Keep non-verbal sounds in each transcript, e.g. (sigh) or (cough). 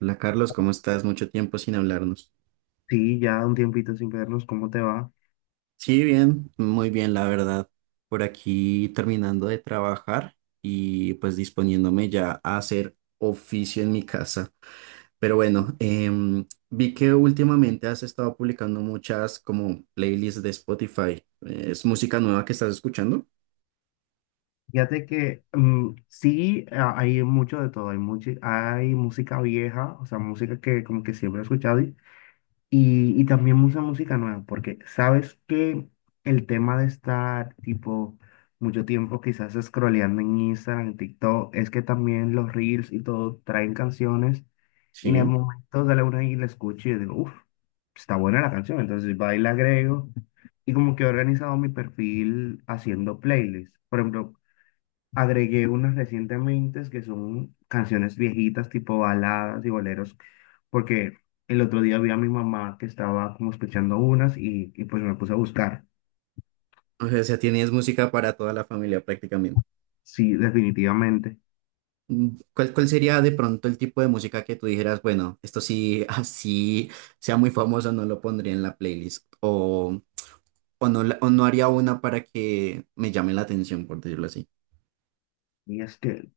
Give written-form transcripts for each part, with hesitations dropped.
Hola Carlos, ¿cómo estás? Mucho tiempo sin hablarnos. Sí, ya un tiempito sin vernos, ¿cómo te va? Sí, bien, muy bien, la verdad. Por aquí terminando de trabajar y pues disponiéndome ya a hacer oficio en mi casa. Pero bueno, vi que últimamente has estado publicando muchas como playlists de Spotify. ¿Es música nueva que estás escuchando? Fíjate que sí, hay mucho de todo, hay música vieja, o sea, música que como que siempre he escuchado. Y también mucha música nueva, porque sabes que el tema de estar tipo mucho tiempo quizás scrolleando en Instagram, en TikTok, es que también los reels y todo traen canciones y en el Sí. momento de la una y la escucho y yo digo, uff, está buena la canción, entonces va y la agrego y como que he organizado mi perfil haciendo playlists. Por ejemplo, agregué unas recientemente que son canciones viejitas, tipo baladas y boleros, porque el otro día vi a mi mamá que estaba como escuchando unas y pues me puse a buscar. O sea, tienes música para toda la familia prácticamente. Sí, definitivamente. ¿Cuál, cuál sería de pronto el tipo de música que tú dijeras, bueno, esto sí, (laughs) así sea muy famoso, no lo pondría en la playlist? O, no, o no haría una para que me llame la atención, por decirlo así. Y es que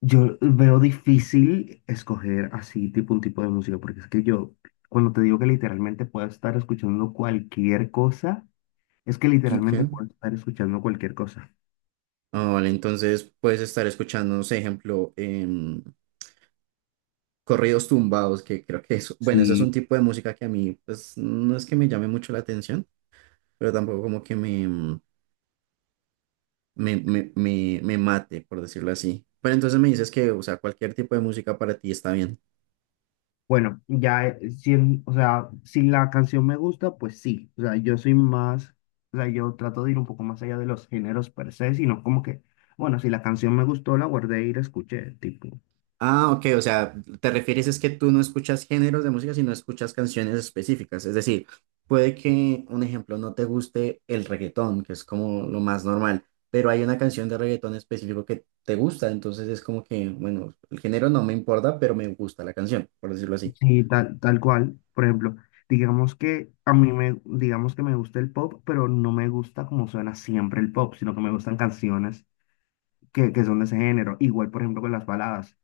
yo veo difícil escoger así tipo un tipo de música, porque es que yo, cuando te digo que literalmente puedo estar escuchando cualquier cosa, es que literalmente Okay. puedo estar escuchando cualquier cosa. Ah, vale, entonces puedes estar escuchando, no sé, ejemplo, corridos tumbados, que creo que es, bueno, eso es Sí. un tipo de música que a mí, pues, no es que me llame mucho la atención, pero tampoco como que me mate, por decirlo así. Pero entonces me dices que, o sea, cualquier tipo de música para ti está bien. Bueno, ya, o sea, si la canción me gusta, pues sí. O sea, yo soy más, o sea, yo trato de ir un poco más allá de los géneros per se, sino como que, bueno, si la canción me gustó, la guardé y la escuché, tipo. Ah, ok, o sea, te refieres es que tú no escuchas géneros de música, sino escuchas canciones específicas. Es decir, puede que, un ejemplo, no te guste el reggaetón, que es como lo más normal, pero hay una canción de reggaetón específico que te gusta, entonces es como que, bueno, el género no me importa, pero me gusta la canción, por decirlo así. Sí, tal, tal cual. Por ejemplo, digamos que me gusta el pop, pero no me gusta como suena siempre el pop, sino que me gustan canciones que son de ese género. Igual, por ejemplo, con las baladas.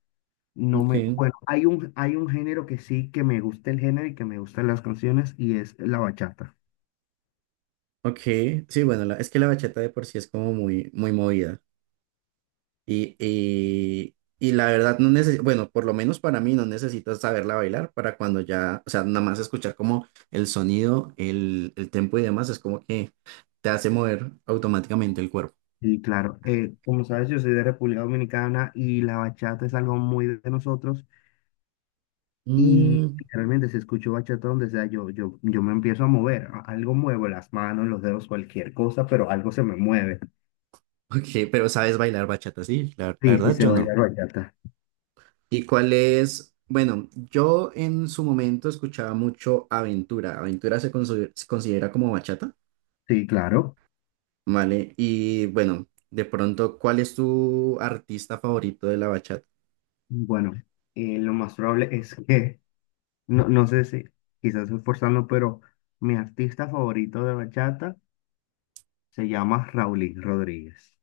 No Ok, me, bueno, hay un género que sí que me gusta el género y que me gustan las canciones y es la bachata. ok, sí, bueno, es que la bachata de por sí es como muy, muy movida. Y, y, y la verdad no necesito, bueno, por lo menos para mí no necesitas saberla bailar para cuando ya, o sea, nada más escuchar como el sonido, el tempo y demás, es como que te hace mover automáticamente el cuerpo. Y claro, como sabes, yo soy de República Dominicana y la bachata es algo muy de nosotros. Y Mm, realmente si escucho bachata donde sea, yo me empiezo a mover. Algo muevo, las manos, los dedos, cualquier cosa, pero algo se me mueve. ok, pero sabes bailar bachata, sí, la Sí, sí, verdad se yo no. baila bachata. ¿Y cuál es? Bueno, yo en su momento escuchaba mucho Aventura. Aventura se considera como bachata, Sí, claro. ¿vale? Y bueno, de pronto, ¿cuál es tu artista favorito de la bachata? Bueno, lo más probable es que, no, no sé si quizás esforzando, pero mi artista favorito de bachata. Se llama Raulín Rodríguez.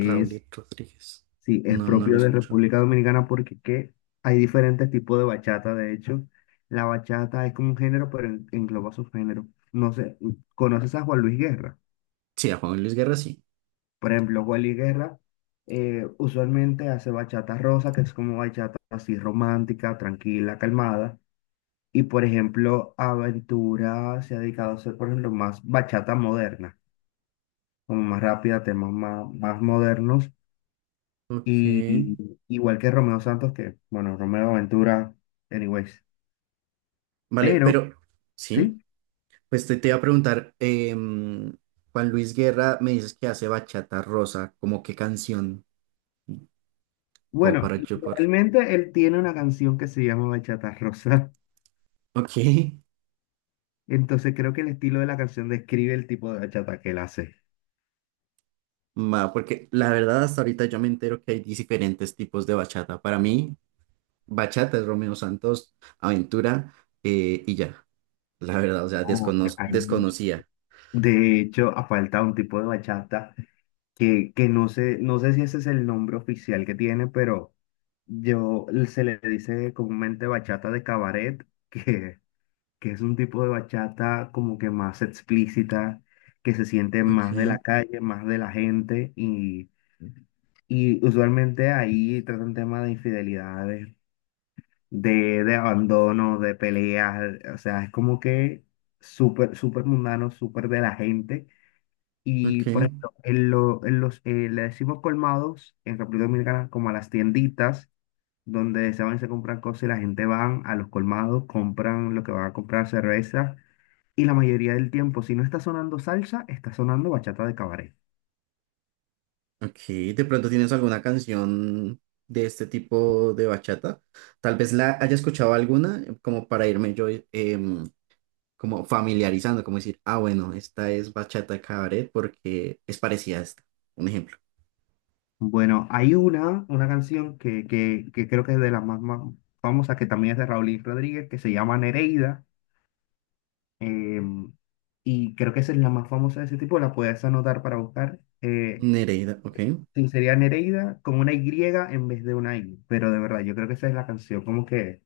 Raúl Rodríguez. sí, es No, no lo propio de escucho. República Dominicana porque ¿qué? Hay diferentes tipos de bachata. De hecho, la bachata es como un género, pero engloba subgéneros. No sé, ¿conoces a Juan Luis Guerra? Sí, a Juan Luis Guerra sí. Por ejemplo, Juan Luis Guerra usualmente hace bachata rosa, que es como bachata así romántica, tranquila, calmada. Y por ejemplo, Aventura se ha dedicado a hacer, por ejemplo, más bachata moderna, como más rápida, temas más modernos. Ok. Y, igual que Romeo Santos, que, bueno, Romeo Ventura, anyways. Vale, Pero, pero sí, sí, pues te iba a preguntar, Juan Luis Guerra me dices que hace bachata rosa, ¿como qué canción? Como bueno, para y yo por... realmente él tiene una canción que se llama Bachata Rosa. Ok, (laughs) Entonces creo que el estilo de la canción describe el tipo de bachata que él hace. va, porque la verdad hasta ahorita yo me entero que hay diferentes tipos de bachata. Para mí, bachata es Romeo Santos, Aventura, y ya. La verdad, o sea, Oh, hay mucho. desconocía. De hecho, ha faltado un tipo de bachata que no sé, no sé si ese es el nombre oficial que tiene, pero yo se le dice comúnmente bachata de cabaret, (laughs) que es un tipo de bachata como que más explícita, que se siente Ok, más de la calle, más de la gente y usualmente ahí tratan temas de infidelidades, de abandono, de peleas, o sea, es como que súper, súper mundano, súper de la gente. Y ok. por ejemplo, en los, le decimos colmados en República Dominicana como a las tienditas donde se van y se compran cosas y la gente van a los colmados, compran lo que van a comprar, cerveza y la mayoría del tiempo, si no está sonando salsa, está sonando bachata de cabaret. Ok, de pronto tienes alguna canción de este tipo de bachata. Tal vez la haya escuchado alguna, como para irme yo como familiarizando, como decir, ah, bueno, esta es bachata cabaret porque es parecida a esta. Un ejemplo. Bueno, una canción que creo que es de las más, más famosas, que también es de Raúl y Rodríguez, que se llama Nereida. em, y creo que esa es la más famosa de ese tipo, la puedes anotar para buscar. Nereida, ok. Sí, sería Nereida con una Y en vez de una I. Pero de verdad, yo creo que esa es la canción como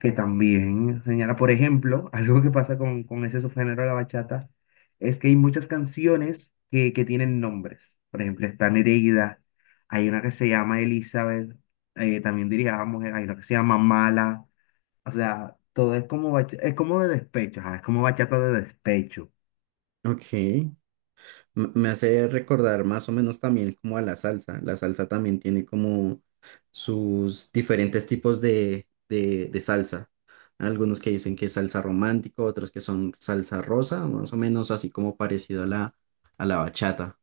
que también señala, por ejemplo, (laughs) algo que pasa con ese subgénero de la bachata, es que hay muchas canciones que tienen nombres. Por ejemplo, está Nereida, hay una que se llama Elizabeth, también diría mujer, hay una que se llama Mala, o sea, todo es como, es como de despecho, ajá, es como bachata de despecho. Ok. Me hace recordar más o menos también como a la salsa. La salsa también tiene como sus diferentes tipos de salsa. Algunos que dicen que es salsa romántico, otros que son salsa rosa, más o menos así como parecido a a la bachata.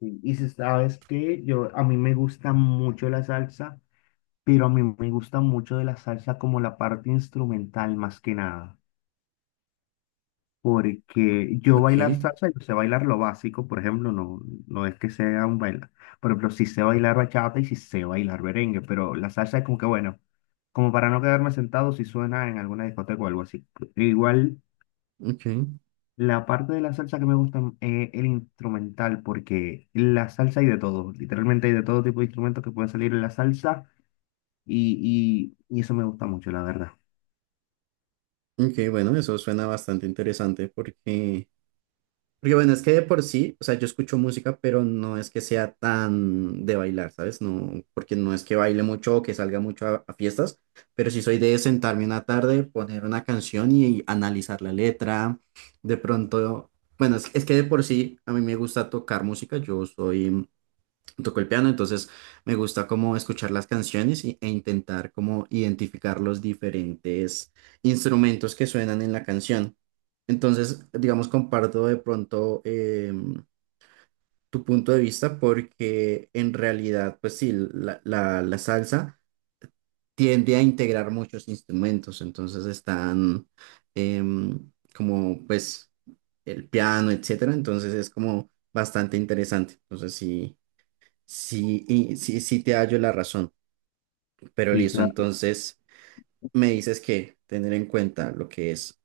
Y si sabes que yo, a mí me gusta mucho la salsa, pero a mí me gusta mucho de la salsa como la parte instrumental más que nada. Porque yo Ok, bailar salsa, yo sé bailar lo básico, por ejemplo, no, no es que sea un bailar. Por ejemplo, sí sé bailar bachata y sí sé bailar merengue, pero la salsa es como que bueno, como para no quedarme sentado si suena en alguna discoteca o algo así. E igual, ok, la parte de la salsa que me gusta es el instrumental, porque la salsa hay de todo, literalmente hay de todo tipo de instrumentos que pueden salir en la salsa y eso me gusta mucho, la verdad. ok, bueno, eso suena bastante interesante porque. Porque bueno, es que de por sí, o sea, yo escucho música, pero no es que sea tan de bailar, ¿sabes? No, porque no es que baile mucho o que salga mucho a fiestas, pero sí soy de sentarme una tarde, poner una canción y analizar la letra. De pronto, bueno, es que de por sí a mí me gusta tocar música, yo soy, toco el piano, entonces me gusta como escuchar las canciones e intentar como identificar los diferentes instrumentos que suenan en la canción. Entonces, digamos, comparto de pronto tu punto de vista porque en realidad, pues sí, la salsa tiende a integrar muchos instrumentos, entonces están como pues el piano, etcétera, entonces es como bastante interesante. Entonces, sí. Sí, y sí, sí te hallo la razón, pero Sí, listo, claro. entonces me dices que tener en cuenta lo que es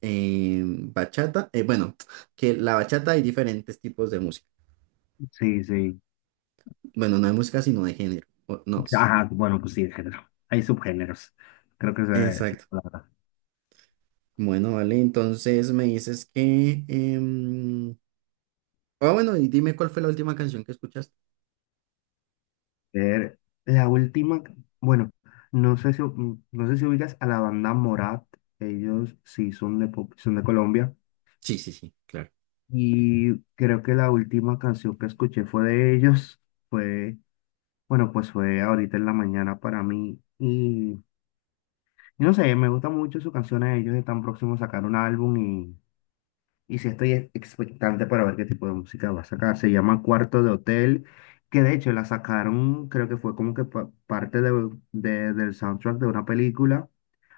bachata, bueno, que la bachata hay diferentes tipos de música, Sí, sí. bueno, no de música, sino de género, no, Ajá, bueno, pues sí, de género. Hay subgéneros. Creo que esa es exacto, la palabra. bueno, vale, entonces me dices que, ah, bueno, y dime cuál fue la última canción que escuchaste. Ver, la última, bueno, no sé si, no sé si ubicas a la banda Morat. Ellos sí son de, son de Colombia. Sí, sí, sí, claro. Y creo que la última canción que escuché fue de ellos. Fue, bueno, pues fue ahorita en la mañana para mí. Y no sé, me gusta mucho su canción a ellos. Están próximos a sacar un álbum y sí estoy expectante para ver qué tipo de música va a sacar. Se llama Cuarto de Hotel, que de hecho la sacaron, creo que fue como que parte del soundtrack de una película,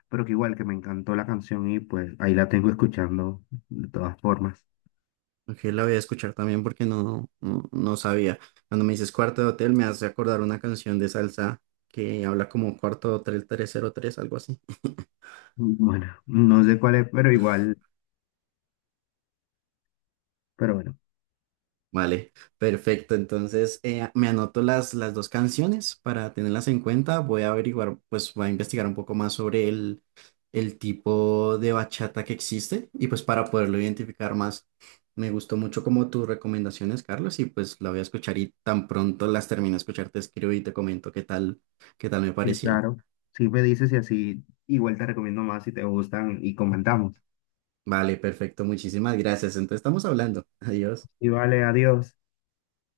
pero que igual que me encantó la canción y pues ahí la tengo escuchando de todas formas. Ok, la voy a escuchar también porque no, no, no sabía. Cuando me dices cuarto de hotel, me hace acordar una canción de salsa que habla como cuarto de hotel 303, algo así. Bueno, no sé cuál es, pero igual, pero bueno, Vale, perfecto. Entonces, me anoto las dos canciones para tenerlas en cuenta. Voy a averiguar, pues voy a investigar un poco más sobre el tipo de bachata que existe y pues para poderlo identificar más. Me gustó mucho como tus recomendaciones, Carlos, y pues la voy a escuchar y tan pronto las termine de escuchar, te escribo y te comento qué tal me sí, parecieron. claro. Si me dices y así, igual te recomiendo más si te gustan y comentamos. Vale, perfecto. Muchísimas gracias. Entonces, estamos hablando. Adiós. Y vale, adiós.